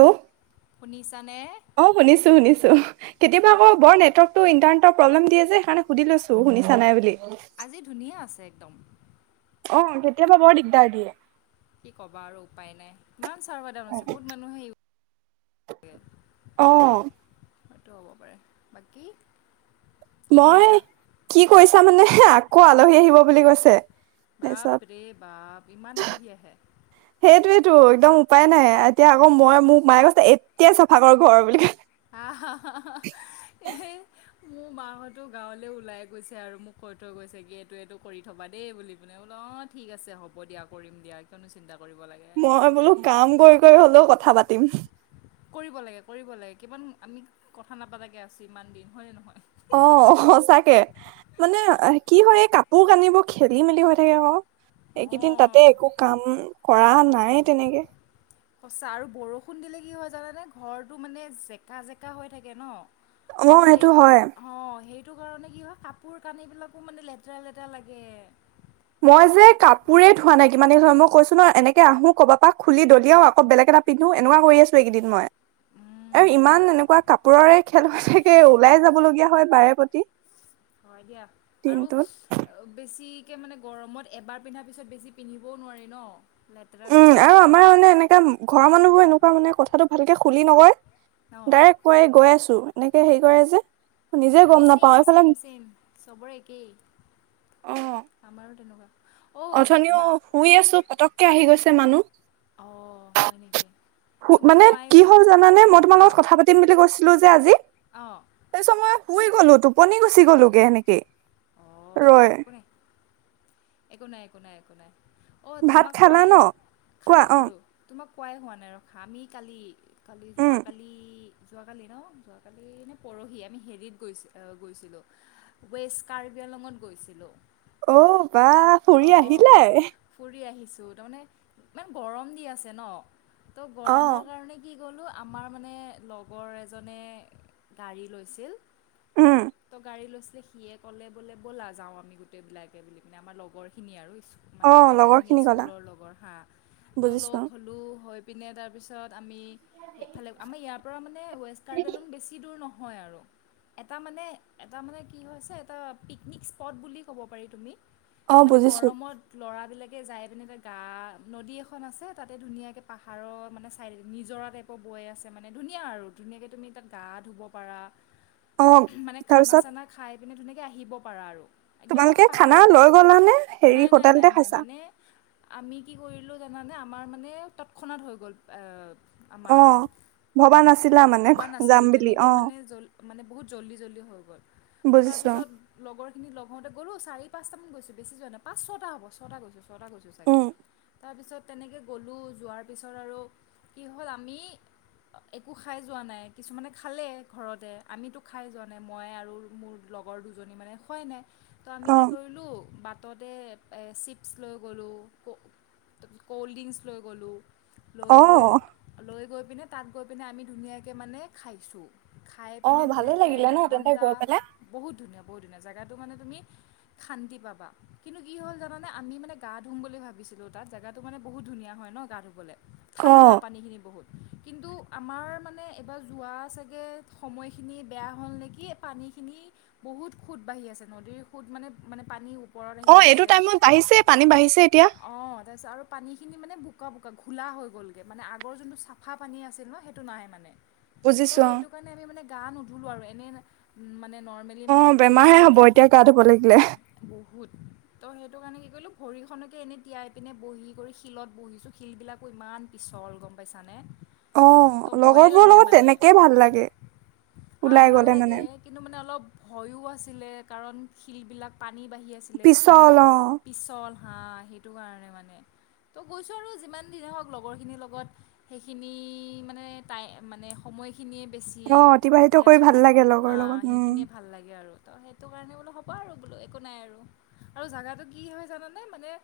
Hello শুনিছানে অ শুনিছো শুনিছো কেতিয়াবা কি আকৌ বৰ নেটৱৰ্ক ইন্টাৰনেটৰ প্ৰবলেম দিয়ে যে, সেইকাৰে সুধি লৈছো শুনিছা নাই বুলি। আজি ধুনীয়া আছে, একদম। অ, কেতিয়াবা বৰ, দিগদাৰ দিয়ে। কি ক'ব আৰু উপায় নাই, ইমান চাৰভাৰ, ডাউন আছে, বহুত মানুহে অ, সেয়তো হ'ব পাৰে, বাকী কি মই কৰিছা কি কৈছা মানে, আকৌ আলহী আহিব বুলি কৈছে। তাৰপিছত বাপৰে, বাপ ইমান আলহী আহে। সেইটোৱেতো, একদম উপায় নাই, এতিয়া আকৌ মই মোক, মায়ে কৈছে এতিয়াই চাফাক ঘৰ বুলি। হা, হা, হা, এই, মোৰ মাহঁতো গাঁৱলে ওলাই গৈছে আৰু মোক কৈ থৈ গৈছে গে তটো, কৰি থবা দেই বুলি পিনে বোললে, অ, ঠিক আছে, হ'ব দিয়া, কৰিম দিয়া কিয়নো চিন্তা কৰিব লাগে। মই বোলো, কাম কৰি, কৰি হ'লেও কথা পাতিম। কৰিব লাগে, কৰিব লাগে, কিমান আমি কথা নাপাতাকে আছো, ইমান দিন হয়নে, নহয়। অ, সচাকে? মানে কি কৰে, এই কাপোৰ কানিবোৰ খেলি মেলি হৈ থাকে বাৰ, এইকেইদিন তাত তে, অঁ একো কাম কৰা নাই তেনেকে সঁচা আৰু বৰষুণ দিলে কি হয় জানানে, ঘৰটো মানে জেকা, জেকা হৈ থাকে ন, অ ত, হেই সেইটো হয় অ, সেইটো কাৰণে কি হয়, কাপোৰ কানিবিলাকো মানে লেতেৰা-লেতেৰা লাগে। মই যে কাপোৰে ধোৱা নাই, কিমান দিন‌ হ'ল মই কৈছো ন, এনেকে আহো কব পৰা খুলি দলিয়ও আকৌ বেলেগ এটা পিন্ধো এনেকুৱা কৰি আছো, একেইদিন মই। উম, আৰু সেই ইমান এনেকুৱা কাপোৰৰে খেলুৱা থাকে ওলাই যাব লগীয়া হয় বাৰে প্ৰতি। হয়, দিয়া আৰু দিনটোত বেছিকে মানে গৰমত, এবাৰ পিন্ধাৰ পিছত বেছি পিন্ধিবও নোৱাৰি ন? লেতেৰা উম, লেতেৰা আৰু লাগে আমাৰ মানে এনেকোৱা ঘৰৰ মানুহবোৰ, এনেকুৱা মানে কথাটো ভালকে খুলি নকয়। ন ডাইৰেক্ট কৈ গৈ আছো। এনেকে হেৰি কৰে যে। নিজে এই গম নাপাও চেইম, এইফালে চেইম, চেইম, চবৰে একেই। অ আমাৰো তেনেকোৱা। অথনিও শুই আছো, পটকে আহি গৈছে মানুহ। অঁ হয় নেকি তোমাক মানে কোৱাই কি হ'ল জানানে? মই তোমাৰ লগত কথা পাতি দিম বুলি কৈছিলো যে, আজি। অ, তাৰ পিছত মই শুই গলো। টোপনি গুচি গলো গ'লে এনেকে। অ, ৰৈ একো নাই, একো নাই, একো নাই, একো নাই। অ, ভাত তোমাক খালা কোৱাই, ন কোৱা খালোঁ, অ খালোঁ। তোমাক কোৱাই হোৱা নাই ৰখা। আমি কালি, কালি, উম যোৱাকালি যোৱাকালি ন, যোৱাকালি নে, পৰহি আমি হেৰিত গৈ গৈছিলোঁ। ৱেষ্ট কাৰ্বিআংলংত গৈছিলোঁ। অ, বাহ। অ, ফুৰি আহিছোঁ, তাৰমানে ইমান গৰম দি আছে ন? ত, অ গৰমৰ কাৰণে কি গ'লো আমাৰ মানে, লগৰ এজনে গাড়ী লৈছিল। উম ত, গাড়ী লৈছিলে। সিয়ে ক'লে বলা যাও, আমি গোটেই বিলাকে বুলি কিনে আমাৰ লগ লগৰখিনি আৰু অ মানে আমাৰ লগৰ যোনখিনি খিনি গলা স্কুলৰ লগৰ হা, ত, বুজিছো লগ হলোঁ হই পিনে তাৰপিছত আমি সেইফালে আমাৰ ইয়াৰ পৰা মানে ৱেষ্ট কাৰ্বি আংলঙ বেছি দূৰ নহয় আৰু। এটা মানে এটা মানে কি হৈছে এটা পিকনিক স্পট বুলি ক'ব পাৰি তুমি। অ মানে বুজিছো গৰমত ল'ৰা বিলাকে যায় পিনে তাত গা নদী এখন আছে তাতে ধুনীয়াকে পাহাৰৰ মানে চাইডে নিজৰা টাইপ বৈ আছে মানে ধুনীয়া আৰু ধুনীয়াকে তুমি তাত গা ধুব পাৰা অ মানে খানা তাৰপিছত -চানা খায় পিনে ধুনীয়াকে আহিব পাৰা আৰু। একদম তোমালোকে পাহাৰ খানা লৈ গলা নে? নাই হেৰি নাই নাই হোটেলতে নাই খাইছা? মানে আমি কি কৰিলোঁ জানানে? আমাৰ মানে তৎক্ষণাত হৈ গ'ল এ অ আমাৰ ভবা নাছিলা মানে ভবা যাম নাছিলোঁ, বুলি তেনেকে অ মানে জল মানে বহুত জল্দি জল্দি হৈ গ'ল। ত বুজিছো তাৰপিছত লগৰ খিনি লগ হওঁতে গ'লো চাৰি, পাঁচটা মান গৈছিলো। বেছি যোৱা নাই পাঁচ, ছটা হব' ছটা গৈছো, ছটা গৈছোঁ চাগে? উম তাৰপিছত তেনেকে গ'লোঁ যোৱাৰ পিছত আৰু কি হ'ল? আমি একো খায় যোৱা নাই, কিছুমানে খালে ঘৰতে। আমিতো খায় যোৱা নাই মই আৰু মোৰ লগৰ দুজনী মানে খোৱাই নাই। ত আমি অ কি কৰিলোঁ? বাটতে এ চিপছ লৈ গ'লোঁ ক তাৰপিছ কল্ড্ৰিংকছ লৈ গ'লোঁ। লৈ অ গৈ লৈ গৈ পিনে তাত গৈ পিনে আমি ধুনীয়াকে মানে খাইছোঁ। খায় অ পিনে ভালে ধুনীয়াকে লাগিলে ন তেন্তে এঘণ্টা গৈ পেলাই বহুত ধুনীয়া বহুত ধুনীয়া জেগাটো মানে তুমি শান্তি পাবা, কিন্তু কি হ'ল জানানে? আমিটো মানে গা ধুম বুলি ভাবিছিলোঁ তাত, জেগাটো মানে বহুত ধুনীয়া হয় ন গা ধুবলে। অ ঠাণ্ডা পানীখিনি বহুত। কিন্তু আমাৰ মানে এবাৰ যোৱা চাগে সময়খিনি বেয়া হ'ল নেকি? পানীখিনি বহুত সুত বাঢ়ি আছে নদীৰ সুত মানে মানে পানী ওপৰত আহি অ এইটো গৈছে টাইমত বাঢ়িছে পানী বাঢ়িছে এতিয়া [inaudible] অঁ তাৰপিছত আৰু পানীখিনি মানে বোকা বোকা ঘোলা হৈ গ'লগে, মানে আগৰ যোনটো চাফা পানী আছিল ন সেইটো নাই মানে। বুজিছো ত' অ সেইটো কাৰণে আমি মানে গা নুধুলো আৰু এনে মানে নৰ্মেল অঁ বেমাৰহে হ'ব এতিয়া গা ধুব লাগিলে। ভূত ত' সেইটো কাৰণে কি কৰিলো, ভৰিখনকে এনেই তিয়াই পিনে বহি কৰি শিলত বহিছোঁ। শিলবিলাকো ইমান পিছল গ'ম পাইছানে! অ ত' ভয়ে লগৰবোৰৰ লাগে লগত মানে, তেনেকেই ভাল লাগে হা ওলাই ভাল গলে মানে লাগে। কিন্তু মানে অলপ ভয়ো আছিলে, কাৰণ শিলবিলাক পানী বাঢ়ি আ ছিলে শিল পিছল অ পিছল হাঁ সেইটো কাৰণে মানে। ত' গৈছো আৰু যিমান দিনে হওঁক লগৰখিনিৰ লগত সেইখিনি মানে তাই মানে সময়খি খিনিয়ে বেছি অ অতিবাহিত কৰি দিয়াচোন, ভাল লাগে লগৰ হা লগত উম সেইখিনিয়ে ভাল লাগে আৰু। ত সেইটো কাৰণে বোলো হ'ব আৰু বোলো একো নাই আৰু, আৰু জোগাটো কি হয় জানানে? মানে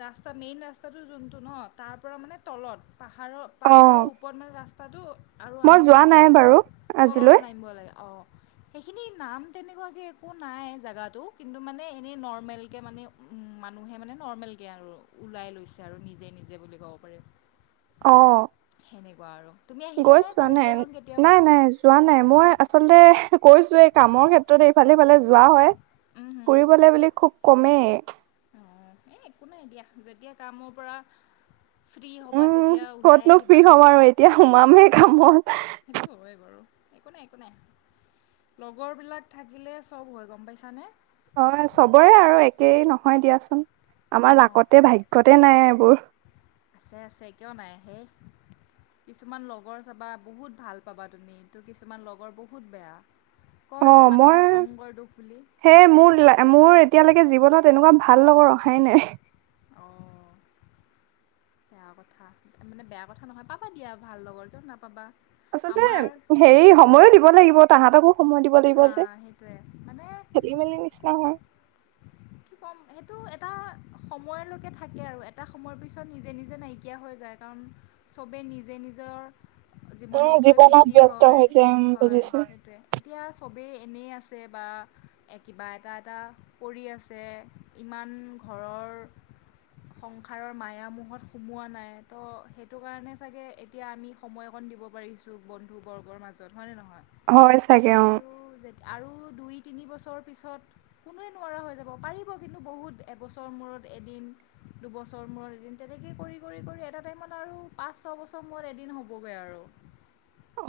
ৰাস্তা মেইন ৰাস্তাটো যোনটো ন তাৰপৰা মানে তলত পাহাৰত অ পাহাৰৰ ওপৰত মানে ৰাস্তাটো আৰু মই আমি যোৱা মানে নাই বাৰু তললে আজিলৈ নামিব লাগে, অ। সেইখিনি নাম তেনেকুৱাকে একো নাই জাগাতো কিন্তু মানে এনেই নৰ্ম নৰ্মেলকে মানে মানুহে মানে নৰ্মেলকে আৰু ওলাই লৈছে আৰু নিজে নিজে বুলি ক'ব পাৰি। [inaudible] অঁ। সেনেকুৱা আৰু, তুমি আহিছা নে নাই কাৰ্বি আলং নাই কেতিয়াবা? নাই যোৱা নাই। মই আচলতে কৈছোৱে এই কামৰ ক্ষেত্ৰত ইফালে সফালে যোৱা হয়। উম হুম ফুৰিবলৈ বুলি খুব কমেই অঁ, এই একো নাই দিয়া। যেতিয়া কামৰ পৰা ফ্ৰী হ'বা, উম তেতিয়া ওলাই ক'তনো ফ্ৰী আহিবা। হ'ম আৰু এতিয়া সোমামহে কামত সেইটো হয় বাৰু, একো নাই, একো নাই। লগৰবিলাক থাকিলে চব হয়। গ'ম পাইছানে? অ' চবৰে আৰু একেই নহয় দিয়াচোন, আমাৰ অঁ লাকতে, ভাগ্যতে নাই এইবোৰ। আছে, আছে, কিয় নাই হেই। কিছুমান লগৰ চাবা বহুত ভাল পাবা তুমি, ত' কিছুমান লগৰ বহুত বেয়া। কয় যে মানুহে সংগৰ দোষ বুলি। হে মোৰ লা, মোৰ এতিয়ালৈকে জীৱনত এনেকুৱা ভাল লগৰ অহাই নাই। অ' বেয়া কথা, মানে বেয়া কথা নহয়, পাবা দিয়া ভাল লগৰ কিয় নাপাবা। আচলতে আমাৰ হেৰি সময়ো দিব লাগিব, তাহঁতকো সময় দিব লাগিব হা যে সেইটোৱে মানে [unintelligible] মেলি নিচিনা হয়। কি ক'ম, সেইটো এটা সময়লৈকে থাকে আৰু, এটা সময়ৰ পিছত নিজে নিজে নাইকিয়া হৈ যায়। কাৰণ, চবেই নিজে নিজৰ উম, জীৱনক লৈ জীৱনত বিজি ব্যস্ত হয়, হৈ যায় উম, হয়, বুজিছো সেইটোৱেই। এতিয়া চবেই এনেই আছে বা কিবা এটা এটা কৰি আছে ছে ইমান ঘৰৰ সংসাৰৰ মায়া মোহত সোমোৱা নাই, ত' সেইটো কাৰণে চাগে এতিয়া আমি সময় অকণ দিব পাৰিছোঁ বন্ধুবৰ্গৰ মাজত। হয়নে নহয়? হয় চাগে অ', কিন্তু যেত আৰু দুই তিনি বছৰৰ পিছত কোনোৱে নোৱাৰা হৈ যাব। পাৰিব কিন্তু বহুত, এবছৰ মূৰত এদিন। দুবছৰ মূৰত এদিন। তেনেকেই কৰি, কৰি, কৰি এটা টাইমত আৰু পাঁচ ছয়বছৰ মূৰত এদিন হ'বগৈ আৰু।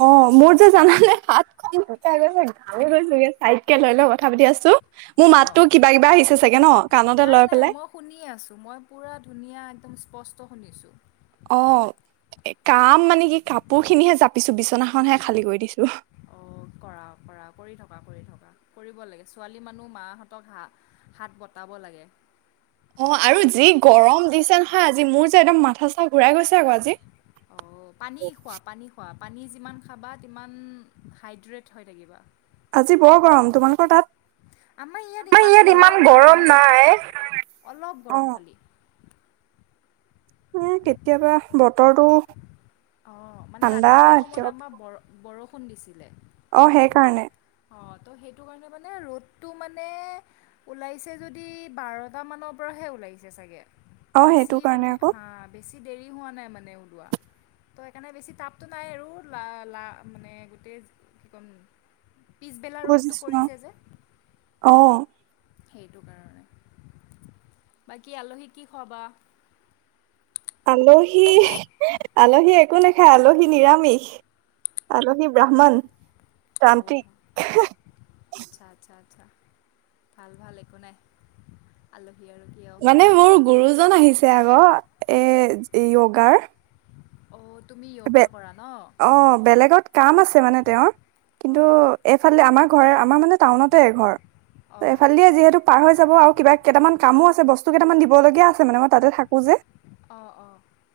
অ' মোৰ যে জানানে হাতখন [unintelligible] আমি গৈছো [unintelligible] চাইটকে লৈ লৈ কথা পাতি আছো মোৰ অঁ মাততো কিবা কিবা আহিছে চাগে ন? কাণতে লৈ পেলাই শুনি আছোঁ, মই পুৰা ধুনীয়া একদম স্পষ্ট শুনিছোঁ। অ' কাম মানে কি কাপোৰ খিনিহে জাপিছো, বিচনাখনহে খালী কৰি দিছো। অ' কৰা, কৰা, কৰি থকা, কৰি থকা। কৰিব লাগে, ছোৱালী মানুহ মাহঁতক হাঁ হাত বটাব লাগে। অ' আৰু যি গৰম দিছে নহয় আজি, মোৰ যে একদম মাথা চাথা ঘূৰাই গৈছে আকৌ আজি। অঁ পানী খোৱা, পানী খোৱা। পানী যিমান খাবা, সিমান হাইড্ৰেট হৈ থাকিবা। আজি বৰ গৰম, তোমালোকৰ তাত? আমাৰ ইয়াত ইমান গৰম নাই। অলপ গৰম অহ্ খালি এ কেতিয়াবা বতৰটো, অঁ মানে ঠাণ্ডা ৰাতিপুৱা সময়ত কেতিয়াবা আমাৰ ব বৰষুণ দিছিলে। অ সেইকাৰণে। অ ত' সেইটো কাৰণে মানে, ৰ'দটো মানে, ওলাইছে যদি বাৰটামানৰ পৰাহে ওলাইছে চাগে। অ সেইটো বেছি কাৰণে মানে আকৌ হা, বেছি দেৰি হোৱা নাই মানে ওলোৱা তো সেইকাৰণে বেছি তাপটো নাই আৰু লা, লা, মানে গোটেই কি ক'ম পিছবেলা ৰ'দটো বুজিছো পৰিছে যে, অ। সেইটো কাৰণে। বাকী আলহীক কি খোৱাবা? আলৈ পেহি আলহী একো নাখায় আলহী নিৰামিষ আলহী ব্ৰাহ্মণ। অঔ তান্ত্ৰিক আচ্ছা আচ্ছা আচ্ছা ভাল ভাল একো নাই আলহী আৰুহী অ মানে মোৰ গুৰুজন আহিছে আক এ য়োগাৰ অ তুমি য়োগা কৰা ন অ বেলেগত কাম আছে মানে তেওঁৰ কিন্তু হয়। এইফালে আমাৰ ঘৰ আমাৰ মানে টাউনতে ঘৰ ত অঁ এফালে দিয়ে যিহেতু পাৰ হৈ যাব আৰু কিবা কেইটামান কামো আছে বস্তু কেইটামান দিবলগীয়া আছে মানে মই তাতে থাকো যে। অ অ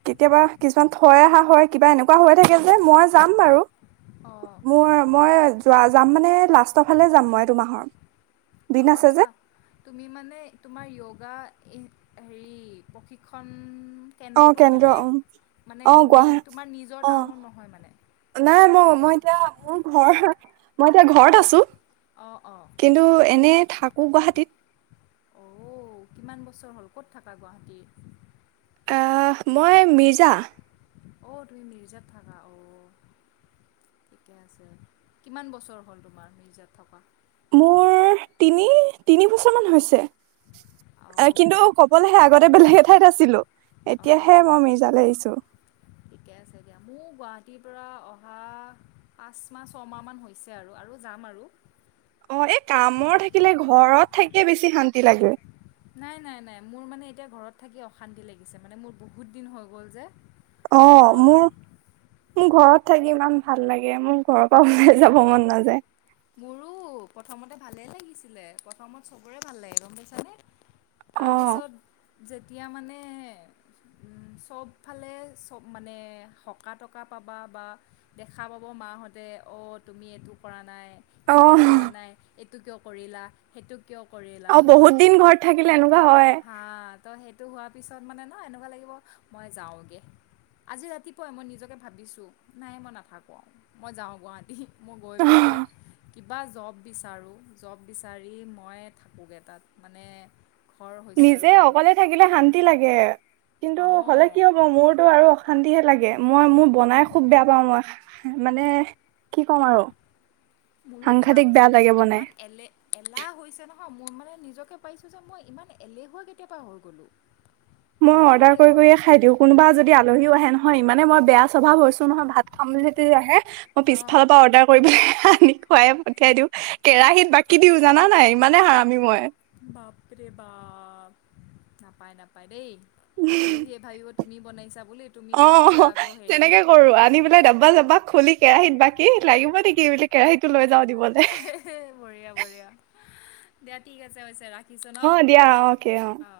কেতিয়াবা কিছুমান থৈ অহা হয় কিবা এনেকোৱা হৈ থাকে এ মই যাম বাৰু অঁ মোৰ মই যোৱা যাম মানে লাষ্টৰ ফালে যাম মই এইটো মাহৰ। দিন অ আছে থা যে তুমি মানে তোমাৰ য়োগা ই হেৰি প্ৰশিক্ষণ অ', কেন্দ্ৰটো কেন্দ্ৰ বেলেগ উম মানে অ', গুৱাহা মেইন তোমাৰ নিজৰ অ', টাউনত নহয় মানে নাই মই মই এতিয়া মোৰ ঘৰ মই এতিয়া ঘৰত আছো অঁ অঁ কিন্তু এনে থাকো গুৱাহাটীত অ কিমান বছৰ হ'ল ক'ত থাকা গুৱাহাটীৰ এ মই মিৰ্জা অ তুমি মিৰজাত থাকা অ ঠিকে আছে, কিমান বছৰ হ'ল তোমাৰ মিৰ্জাত থকা মোৰ তিনি তিনি বছৰ মান হৈছে। এ কিন্তু অ' কবলৈহে আগতে বেলেগ এঠাইত আছিলো অ' এতিয়াহে মই অ' মিৰ্জালৈ আহিছো [unintelligible] ঠিকে আছে দিয়া মোৰ গুৱাহাটীৰ পৰা অহা পাঁচ মাহ ছমাহমান হৈছে আৰু আৰু যাম আৰু অ এই কামৰ থাকিলে ঘৰত থাকিয়ে বেছি শান্তি লাগে নাই নাই নাই মোৰ মানে এতিয়া ঘৰত থাকি অশান্তি লাগিছে মানে মোৰ বহুত দিন হৈ গ'ল যে অ ঘৰৰ মোৰ মোৰ ঘৰত থাকি ইমান ভাল লাগে মোৰ ঘৰৰ পৰা ওলাই যাব মন নাযায়। মোৰো প্ৰথমতে ভালেই লাগিছিলে প্ৰথমত চবৰে ভাল লাগে গম পাইছানে অ তাৰপিছত যেতিয়া মানে উম চবফালে চব মানে হকা টকা পাবা বা দেখা পাব মাহঁতে অ' তুমি এইটো কৰা নাই অ সিটো কৰা নাই এইটো কিয় কৰিলা সেইটো কিয় কৰিলা অ তো বহুত দিন ঘৰত থাকিলে এনেকোৱা হয়ে। হা ত সেইটো হোৱাৰ পিছত মানে ন এনেকোৱা লাগিব মই যাওঁগে। আজি ৰাতিপুৱাই মই নিজকে ভাবিছো নাই মই নাথাকো আও মই যাওঁ গুৱাহাটী। মই গৈ পিনে অহ, কিবা জব বিচাৰো জব বিচাৰি মই থাকোগে তাত মানে ঘৰ হৈছে আৰু নিজে বহুত অকলে থাকিলে শান্তি লাগে কিন্তু হ'লে অঁ কি হ'ব মোৰতো আৰু অশান্তিহে লাগে মই মোৰ বনাই খুব বেয়া পাওঁ মই মানে কি ক'ম আৰু মোৰো কিবা সাংঘাতিক হৈছে বেয়া মোৰ লাগে বনাই ইমান এলে এলাহ হৈছে নহয় মই মানে নিজকে পাইছোঁ যে মই ইমান এলেহুৱা কেতিয়া পা হৈ গ'লোঁ। মই বহুত অৰ্ডাৰ কৰি এলেহুৱা হৈ কৰিয়ে খাই গৈছোঁ দিওঁ কোনোবা যদি আলহীও আহে নহয় ইমানে মই বেয়া স্বভাৱ হৈছো নহয় ভাত খাম বুলি হেঁতি আহে মই অঁ পিছালৰ পৰা অৰ্ডাৰ কৰি পিনে আনি খুৱাই পঠিয়াই দিওঁ কেৰাহীত বাকী দিওঁ জানা নাই ইমানে হাৰমি মই। বাপৰে বাপ নাপায় নাপায় দেই আলহীয়ে ভাবিব তুমি বনাইছা বুলি তুমি অ খুৱাইছা আকৌ তেনেকে হেৰিহে কৰোঁ আনি পেলাই দাব্বা চাবা। খুলি কেৰাহীত বাকী লাগিব নেকি বুলি কেৰাহীতো লৈ যাওঁ দিব। বঢ়িয়া বঢ়িয়া দিয়া ঠিক আছে হৈছে ৰাখি ৰাখিছোঁ অ দিয়া অকে ন অ